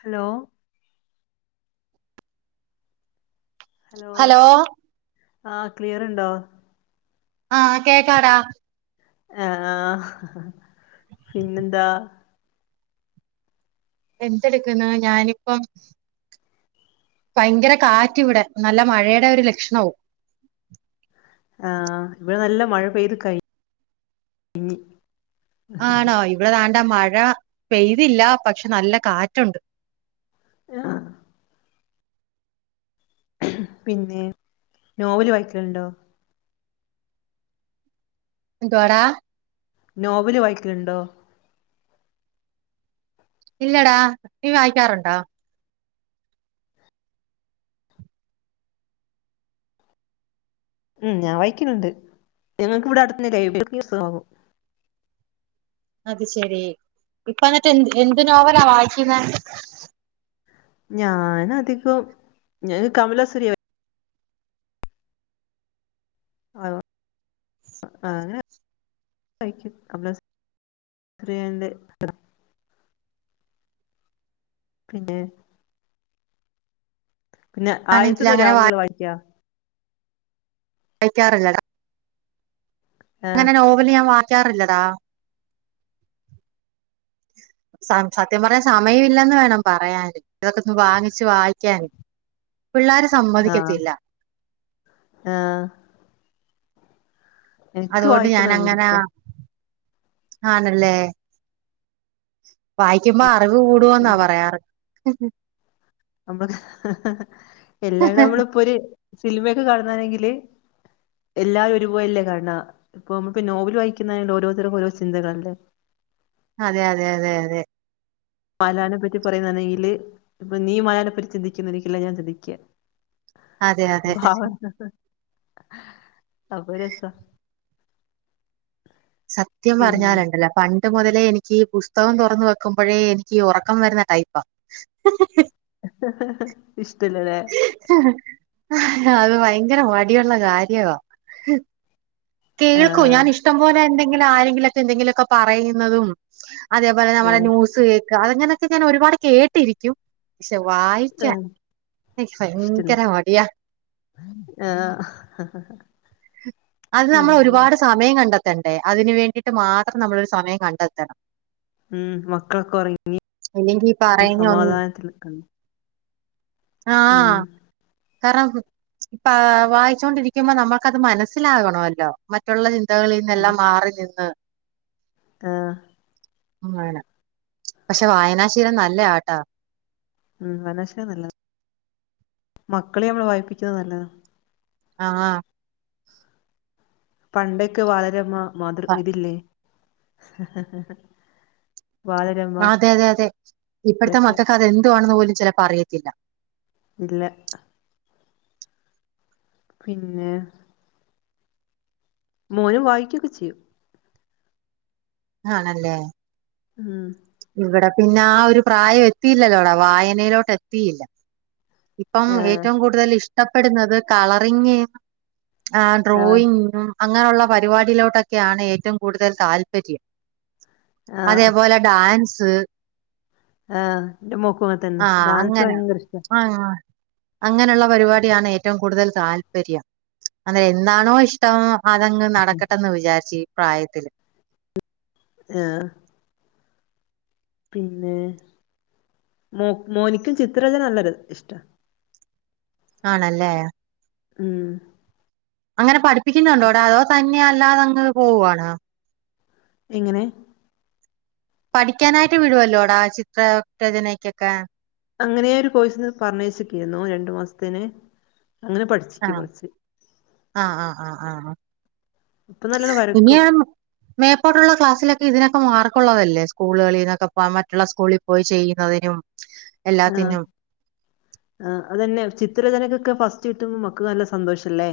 hello hello ആ ക്ലിയർണ്ടോ ആഹ് കേക്കാടാ ആഹ് അഹ്‌ പിന്നെന്താ എന്തെടുക്കുന്നു ഞാനിപ്പം ഭയങ്കര കാറ്റ് ഇവിടെ നല്ല മഴയുടെ ഒരു ലക്ഷണവും ആഹ് ഇവടെ നല്ല മഴ പെയ്ത് കഴി ഞ്ഞ് ആണോ ഇവിടെ താണ്ട മഴ പെയ്തില്ല പക്ഷെ നല്ല കാറ്റുണ്ട് ആഹ പിന്നെ നോവല് വായിക്കൽണ്ടോ ന്ധോടാ നോവല് വായിക്കലുണ്ടോ ഇല്ലടാ നീ വായിക്കാറുണ്ടോ ഉം ഞാൻ വായിക്കലുണ്ട് ഞങ്ങക്ക് ഇവിടെ അടുത് ലൈബ്രി ഉണ്ട് അത് ശെരി ഇപ്പ എന്നിട്ട് എന്ത് എന്ത് നോവലാ വായിക്കുന്നെ ഞാനധികം ഞ കമലസുരിയ്യ ആവോ ആഹ് അങ്ങനെ വായിക്കും കമ്മ്ലസുരയ്യന്റെ [unintelligible] പിന്നെ പിന്നെ ആണെങ്കിൽ ആയതിന്ന് അങ്ങനെ രാവുകൾ വായിക്ക വായിക്കാറില്ലടാ ആഹ് അങ്ങനെ നോവല് ഞാൻ വായിക്കാറില്ലടാ സസത്യം പറഞ്ഞൻ സമയം ഇല്ലേന്ന് വേണം പറയാന് ഇതൊക്കെ ഒന്ന് വാങ്ങിച്ച് വായിക്കാൻ പിള്ളേര് സമ്മതിക്കത്തില്ല അഹ്‌ എനിക്ക് അതുകൊണ്ട് ഞാൻ വായിക്കുന്നത് ഭയങ്കര അങ്ങനെ ഇഷ്ട ആണ്ല്ലേ വായിക്കുമ്പോ അറിവ് കൂടു വെന്നാ പറയാറ് നമ്മള് ഹ്‌ഹ്എല്ലാടവും നമ്മള ഇപ്പോര് സിനിമയൊക്കെ കാണന്നാണെങ്കില് എല്ലാരും ഒരുപോലയല്ലേ കാണ ഇപ്പൊ നോവൽ വായിക്കുന്നുള്ള ഓരോരുത്തർക്കും ഓരോ ചിന്തകളല്ലെ അതെ അതെ അതെ അതെ മലാനെ പറ്റി പറയുന്നാണെങ്കില് ഇപ്പൊ നീ മലാനെപ്പറ്റി ചിന്തിക്കുന്നരിക്കില്ല ഞാൻ ചിന്തിക്ക അതെ അതെ അവത്ത് അപ്പാരു രസ സത്യം പറഞ്ഞാല്ണ്ടല്ല പണ്ട് മുതലേ എനിക്ക് പുസ്തകം തുറന്ന വെക്കുമ്പോഴേ എനിക്ക് ഉറക്കം വരുന്ന ടൈപ്പാ ഹ്‌ഹ് ഹ്ഇഷ്ടെല്ലല്ലേ ഹ്‌ ഹ് ഹ്അത് ഭയങ്കര മടിയുള്ള കാര്യവാ കേൾക്കൂ ആഹ് ഞാൻ ഇഷ്ടം പോലെ എന്തെങ്കിലും ആരെങ്കിലുംക്കെ എന്തെങ്കിലുമൊക്കെ പറയുന്നതും അതേപോലെ നമ്മുടെ ഏഹ് ന്യൂസ് കേക്ക അതങ്ങനൊക്കെ ഞാൻ ഒരുപാട് കേട്ടിരി ക്കും പക്ഷെ വായിക്ക ഏഹ് എനിക്ക് ഭയങ്കര മടിയാ ആഹ ഹ ഹ അത് നമ്മൾ ഒരുപാട് സമയം കണ്ടെത്തണ്ടേ അതിന് വേണ്ടിയിട്ട് മാത്രം നമ്മൾരു സമയം കണ്ടെത്തണം ഉം മക്കൾക്കെ ഒറങ്ങി ഇല്ലെങ്കി ഈ പറയുന്ന ഒന്ന് സമാധാനത്ത്നിക്കണം ആഹ് കാരണം പാ വായിച്ചൊണ്ടിരിക്കുമ്പോ നമ്മുക്കത് മനസ് മനസ്സിലാകണല്ലോ മറ്റുള്ള ചിന്തകളിൽ നിന്നെല്ലാം മാറി നിന്ന് ആഹ മണം പക്ഷെ വായനാശീലം നല്ലയാട്ടോ ഉം വയനാശീലം നല്ലതാ മക്കളെ നമ്മള് വായിപ്പിക്ക്‌ന്നത് നല്ലതാ ആഹ് ആഹ് പണ്ടൊക്കെ ബാലരമ മാതൃക് ഇതില്ലേ ബാലരം അതെ അതെ അതെ ഇപ്പോഴത്തെ മക്കക്കതെന്തുവാണെന്ന് പോലും ചെലപ്പം അറിയത്തില്ല ഇല്ല പിന്നെ മോനും വായിക്കൊക്കെ ചെയ്യും ആണല്ലേ ഉം ഇവിടെ പിന്നെ ആ ഒരു പ്രായം എത്തിയില്ലല്ലോടാ വായനേലോട്ടെത്തിയില്ല ഇപ്പം ആഹ് ഏറ്റവും കൂടുതൽ ഇഷ്ടപ്പെടുന്നത് കളറിങ്ങ് ആഹ് ഡ്രോയിങ്ങും അങ്ങനൊള്ള പരിപാടിയിലോട്ടൊക്കെയാണ് ഏറ്റോം കൂടുതൽ താല്പര്യം ആഹ് അതേപോലെ ഡാൻസ് ആഹ് എന്റെ മോക്കും അങ്ങൻതന്നെ ആഹ് ഡാൻസ് ഭയങ്കര ഇഷ്ടാ ആഹ് അങ്ങനൊള്ള പരിപാടിയാണ് ഏറ്റോം കൂടുതൽ താല്പര്യം അത് എന്താണോ ഇഷ് ടം അതങ്ങ് നടക്കട്ടന്ന് വിചാരിച്ച് ഈ പ്രായത്തില് ആഹ് പിന്നെ മോ മോനിക്ക് ചിത്രരചന നല്ലൊരു ഇഷ്ടാ ആണല്ലേ ഉം അങ്ങനെ പഠിപ്പിക്കുന്നുണ്ടോടാ അതോ തന്നെ അല്ലാതങ്ങ് പോവാണോ എങ്ങനെ പഠിക്കാനായിട്ട് വിടുവല്ലോടാ ചിത്രാ രചനക്കക്കെ അങ്ങനെ ഒരു കോഴസ്ന്ന് പറഞ്ഞയ്ച്ചിക്കിരുന്നു രണ്ടു മാസത്തിന് അങ്ങനെ പഠിച്ച് ആഹ് ആഹ് ആഹ് ആഹ് ആഹ് ആഹ് ഇപ്പൊ നല്ലോണം വരക്കും ഇനിയാം മേപ്പൊട്ടുള്ള ക്ലാസിലക്കെ ഇതിനക്കെ മാർക്കുള്ളതല്ലേ സ്കൂളുകളിന്നൊക്കെ പോം മറ്റുള്ള സ്കൂളി പോയി ചെയ്യുന്നതിനും ആഹ് എല്ലാത്തിനും ആഹ് അതന്നെ ചിത്രരചനകക്കെ ഫസ്റ്റ് കിട്ടുമ്പം മക്കക്ക് നല്ല സന്തോഷല്ലേ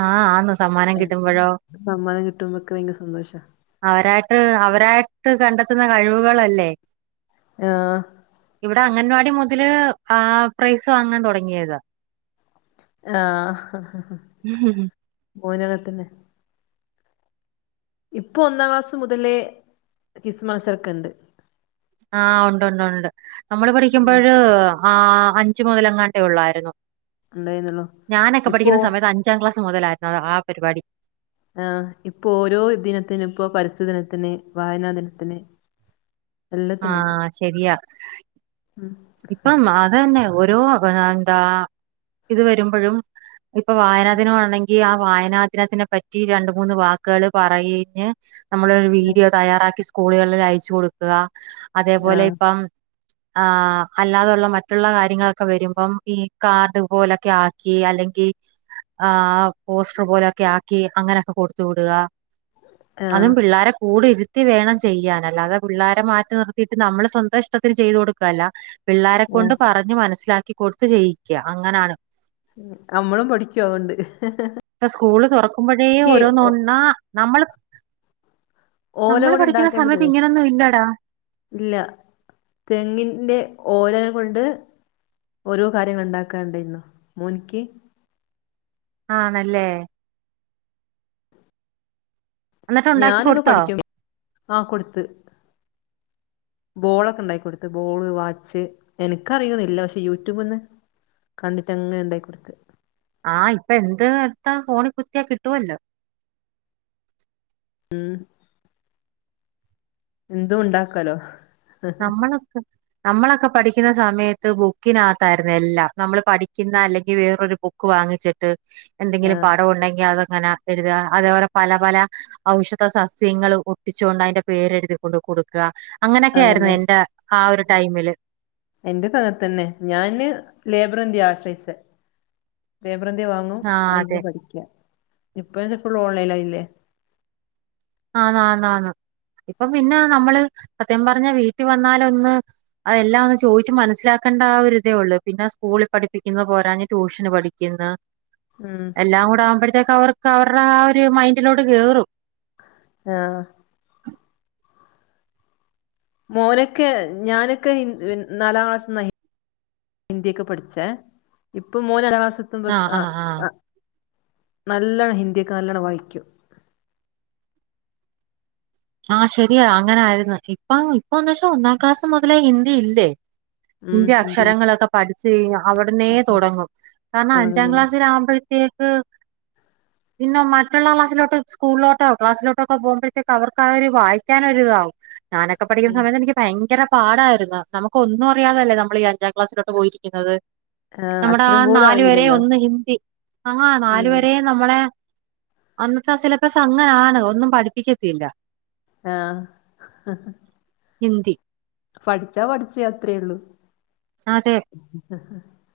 ആഹ് ആന്ന് സമ്മാനം ഏഹ് കിട്ടുമ്പോഴോ സമ്മാനം കിട്ടുമ്പോക്കെ ഭയങ്കര സന്തോഷാ അവരായിട്ട് അവരായിട്ട് കണ്ടെത്തുന്ന കഴിവുകളല്ലെ ആഹ് ഇവിടെ അംഗൻവാടി മുതല് ആഹ് പ്രൈസ് വാങ്ങാൻ തൊടങ്ങിയതാ ആഹ് ഉം ഉംം മോനും അങ്ങൻ തന്നെ ഇപ്പൊ ഒന്നാം ക്ലാസ് മുതലേ കിസ്സ് മത്സരക്കെണ്ട് ആഹ് ഒണ്ട് ഒണ്ട് ഒണ്ട് നമ്മള് ഉം പഠിക്കുമ്പോഴ് ആഹ് അഞ്ചു മു മൊതലെങ്ങാണ്ടെ ഒള്ളാരുന്നു ഉണ്ടായിരുന്നല്ലോ ഞാനക്കെ ഇപ്പോ പഠിക്കുന്ന സമയത്ത് അഞ്ചാം ക്ലാസ് മൊതലാരുന്നു ആ പരിപാടി ആഹ് ഇപ്പോരോ ദിനത്തിന് ഇപ്പം പരസ്‌ഥിതി ദിനത്തിന് വായനാ ദിനത്തിന് എല്ലാത്തിനുണ്ട് ആഹ് ശെരിയാ ഉം ഇപ്പംഅതന്നെ ഓരോ എന്താ ഇത് വരുമ്പഴും ഇപ്പൊ വായനാ ദിനം ആണെങ്കി ആ വായനാ ദിനത്തിന് പറ്റി രണ്ടു മൂന്ന് വാക്കുകള് പറയിഞ്ഞ് നമ്മളൊരു വീഡിയോ തയ്യാറാക്കി സ് കൂളുകളിൽ അയച്ച് കൊടുക്കുക അതേപോലെ ആഹ് ഇപ്പം ആഹ് അല്ലാതൊള്ള മറ്റുള്ള കാര്യങ്ങളൊക്കെ വരുമ്പം ഈ കാർഡ് പോലൊക്കെ ആക്കി അല്ലെങ്കി ആഹ് പോസ്റ്ററ് പോലെയൊക്കെ ആക്കി അങ്ങനൊക്കെ കൊടുത്തു വിടുക അതും ആഹ് പിള്ളാരെ കൂടെ ഇരു ത്തി വേണം ചെയ്യാൻ അല്ലാതെ പിള്ളാരെ മാറ്റി നിർത്തിയിട്ട് നമ്മള് സ്വന്തം ഇഷ്ടത്തിന് ചെയ്തു കൊടുക്കുകല്ല പിള്ളാരെ ആഹ് കൊണ്ട് പറഞ്ഞ് മനസ്സിലാക്കി കൊടുത്ത് ചെയ്യിക്കുക അങ്ങനാണ് നമ്മളും പഠിക്കും അതൊണ്ട് [unintelligible] സ്കൂള് തൊറക്കുമ്പഴേ [unintelligible] നമ്മള് ഓല നമ്മള് കൊണ്ട് പഠിക്കുന്ന ഉണ്ടാക്കേണ്ട സമയത്ത് തരോ ഇങ്ങനൊന്നും ഇല്ലടാ ഇല്ല തെങ്ങിന്റെ ഓലകള് കൊണ്ട് ഓരോ കാര്യങ്ങൾ ഉണ്ടാക്കാണ്ടരുന്നു മോനിക്ക് ആണല്ലേ എന്നിട്ട് ഉണ്ടാക്കി ഞാനൊക്കെ കൊടുത്തോ പഠിക്കും ആഹ് കൊടുത്ത് ബോളൊക്കെ ഉണ്ടാക്കി കൊടുത്ത് ബോള് വാച്ച് എനിക്കറിയൊന്നില്ല പക്ഷെ യൂട്യൂബ് നിന്ന് കണ്ടിട്ട് അങ്ങനെ ണ്ടാക്കി കൊടുത്ത് ആഹ് ഇപ്പൊ എന്ത് എടുത്താ ഫോണിൽ കുത്തിയാ കിട്ടുവല്ലോ ഉം എന്തും ഉണ്ടാക്കാലോ നമ്മളൊക്കെ നമ്മളക്കെ പഠിക്കുന്ന സമയത്ത് ബുക്കിനാത്താരുന്നു എല്ലാം നമ്മള് പഠിക്കുന്ന അല്ലെങ്കി വേറൊരു ബുക്ക് ബുക്ക് വാങ്ങിച്ചിട്ട് എന്തെങ്കിലും ആഹ് പടവൊണ്ടെങ്കി അതങ്ങന എഴുതുക അതേപോലെ പല പല ഔഷധസസ്യങ്ങള് ഒട്ടിച്ചോണ്ട് അതിന്റെ പേരെഴുതിക്കൊണ്ട് കൊടുക്കുക അങ്ങനെ ആരുന്നു അതന്നെ എന്റെ ആ ഒരു ടൈമില് എൻ്റേതും അതൊക്കെത്തന്നെ ഞാന് ലേബർ ഇന്ത്യ ആശ്രയിച്ചെ ലേബർ ഇന്ത്യ വാങ്ങും ആ അയിരുന്ന് അതെ പഠിക്ക ഇപ്പൊ ഇത് ഫുള്ള് ഓൺലൈൻ ആയില്ലേ ആന്ന് ആന്ന് ആന്ന് ഇപ്പൊ പിന്നെ നമ്മള് സത്യം പറഞ്ഞാ വീട്ടിൽ വന്നാലൊന്ന് അതെല്ലാം ഒന്ന് ചോയിച്ച് മനസ്സിലാക്കേണ്ട ആ ഒരിതേ ഒള്ള് പിന്നെ സ്കൂളി പഠിപ്പിക്കുന്ന പോരാഞ്ഞ് ട്യൂഷന് പഠിക്കുന്ന് ഉം എല്ലാം കൂടെ ആകുമ്പോഴത്തേക്ക് അവർക്ക് അവരുടെ ആ ഒരു മൈൻഡിലോട്ട് കേറും ആഹ് മോനൊക്കെ ഞാനൊക്കെ ഇ പിൻ നാലാം ക്ലാസ്സ്ന്ന ഇ ഹിന്ദിയൊക്കെ പഠിച്ചെ ഇപ്പൊ മോന് അഞ്ചാം ക്ലാസി എത്തുമ്പം ആഹ് ആഹ് നല്ലവണ്ണം ഹിന്ദിയൊക്കെ നല്ലോണം വായിക്കും ആഹ് ശരിയാ അങ്ങനാരുന്ന് ഇപ്പം ഇപ്പൊന്നു വെച്ചാ ഒന്നാം ക്ലാസ് മുതലേ ഹിന്ദി ഇല്ലേ ഹിന്ദി അക്ഷരങ്ങളക്കെ പഠിച്ച് കഴിഞ്ഞാ അവിടന്നേ തൊടങ്ങും കാരണം അഞ്ചാം തുടങ്ങുന്നുണ്ട് ക്ലാസ്സിലാകുമ്പഴത്തേക്ക് പിന്നെ മറ്റുള്ള ക്ലാസിലോട്ടോ സ്കൂളിലോട്ടോ ക്ലാസിലോട്ടോക്കെ പോകുമ്പോഴത്തേക്ക് അവർ ക്കതൊരു വായിക്കാനൊരിതാവും ഞാനൊക്കെ പഠിക്കുന്ന സമയത്ത് എനിക്ക് ഭയങ്കര പാടാരുന്ന് നമുക്ക് ഒന്നും അറിയാതല്ലേ നമ്മളീ അഞ്ചാം ക്ലാസിലോട്ട് പോയിരി ക്കുന്നത് ആഹ് നമ്മടെ ആ അക്ഷരം പോലും നാലുവരെ അറിയില്ലല്ലോ ഒന്ന് ഹിന്ദി ആഹ് ഉം നാലുവരേ നമ്മളെ അന്നത്തെ ആ സിലബസ് അങ്ങനാണ് ഒന്നും പഠിപ്പിക്കത്തില്ല ആഹ് ഹിന്ദി പഠിച്ചാ പഠിച്ച അത്രേയള്ളൂ ആഹ് അതെ [unintelligible]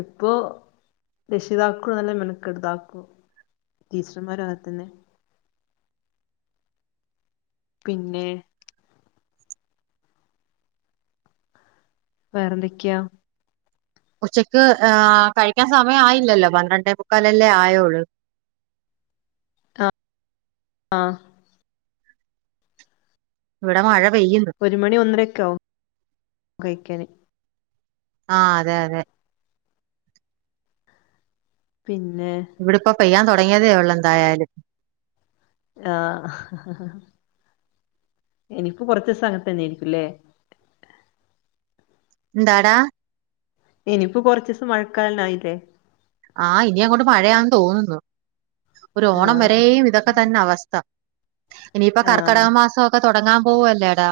ഇപ്പോൊ രക്ഷിതാക്കൂ നല്ല മെണക്കെട്ട് ഇതാക്കൂ ടീച്ചർമാരും അങ്ങനെതന്നെ പിന്നെ വേറെന്തൊക്കെയോ ഉച്ചക്ക് കഴിക്കാൻ സമയം ആയില്ലല്ലോ പന്ത്രണ്ടേ മുക്കാലല്ലേ ആയോളു ആഹ് ആഹ് ഇവിടെ മഴ പെയ്യുന്നു ഒരു മണി ഒന്നരൊക്കെ ആവും കഴിക്കാന് ആഹ് അതെ അതെ പിന്നെ ഇവിടിപ്പ പെയ്യാൻ തുടങ്ങിയതേ ഉള്ളൂ എന്തായാലും ആഹ് ഇനിപ്പോ കുറച്ച് സാനത്ത് തന്നെയിരിക്കും ഇല്ലേ എന്താടാ ഇനിയിപ്പോൊ കുറച്ച ദിവസം മഴക്കാലന്നേ ആയില്ലേ ആഹ് ഇനി അങ്ങോട്ട മഴയാന്ന് തോന്നുന്നു ഒരു ഓണം ആഹ് വരെയും ഇതൊക്കെ തന്നെ അവസ്ഥ ഇനിയിപ്പ ആഹ് കർക്കടക മാസംഒക്കെ തുടങ്ങാൻ പോവുവ അല്ലേടാ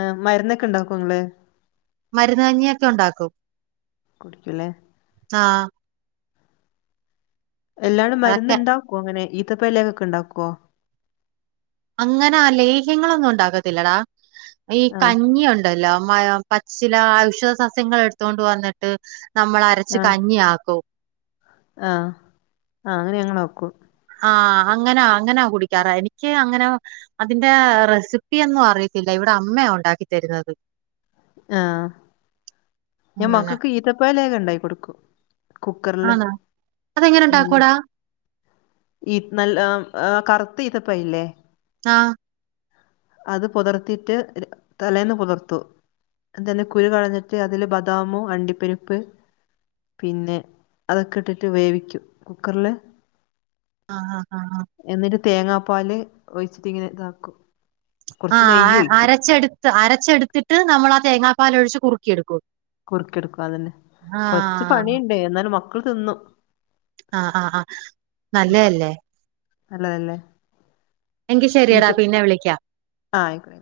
ആഹ് മരുന്നൊക്കെ ഉണ്ടാക്കും നിങ്ങളെ മരുന്നഞ്ഞിയൊക്കെ ഉണ്ടാക്കും കുടിക്കലേ ആഹ് എല്ലാടും അതൊക്കെ മരുന്ന്ണ്ടാക്കുവോ അങ്ങനെ ഈത്തപ്പലേഹക്കെ ഉണ്ടാക്കുവോ അങ്ങനെ ആഹ് ലേഹ്യങ്ങളൊന്നും ഉണ്ടാക്കത്തില്ലടാ ഈ ആഹ് കഞ്ഞിണ്ട് പച്ചില ഔഷദ സസ്യങ്ങ എടുത്തണ്ട് വന്നിട്ട് നമ്മ അരച്ച് ആഹ് കഞ്ഞി ആക്കും ആഹ് ആഹ് അങ്ങനെ ഞങ്ങോക്കും ആഹ് അങ്ങനാ അങ്ങനാ കുടിക്കാറാ എനിക്ക് അങ്ങനെ അതിന്റെ റെസിപ്പിയൊന്നും അറിയത്തില്ല ഇവിടെ അമ്മയ ഉണ്ടാക്കി തരുന്നത് ആഹ് ഞാൻ അങ്ങനെ മക്കൾക്ക് ഈത്തപ്പയ ലേഹ്യം ഉണ്ടായി കൊടുക്കും കുക്കറില് ആണോ അതെങ്ങനെ ഉം ഉണ്ടാക്കൂടാ ഈ നല്ല കറുത്ത് ഈത്തപഴല്ലേ ആഹ് അത് പുതർത്തിയിട്ട് തലേന്ന് പുതർത്തു എന്ത തന്നെ കുരു കളഞ്ഞിട്ട് അതില് ബദാമു അണ്ടിപ്പെരിപ്പ് പിന്നെ അതൊക്കെ ഇട്ടിട്ട് വേവിക്കും കുക്കറില് ആഹ് ആഹ് ആഹ് എന്നിട്ട് തേങ്ങാപ്പാല് ഒഴിച്ചിട്ട ഇങ്ങനെ ഇതാക്കും കുറച്ച് നെയ്യ് ആഹ് ഒഴിക്കും അരച്ചെടുത്ത് അരച്ചെടുത്തിട്ട് നമ്മൾ ആ തേങ്ങാപ്പാല് ഒഴിച്ച് കുറുക്കി എടുക്കും കുറുക്കിടുക്കും അത് തന്നെ കൊറച്ച് പണിയുണ്ട് എന്നാലും മക്കള് തിന്നും ആഹ് ആഹ് ആഹ് നല്ലയല്ലേ നല്ലതല്ലേ എങ്കി ശരിയടാ പിന്നെ വിളിക്കാം ആഹ് ആയിക്കോട്ടേ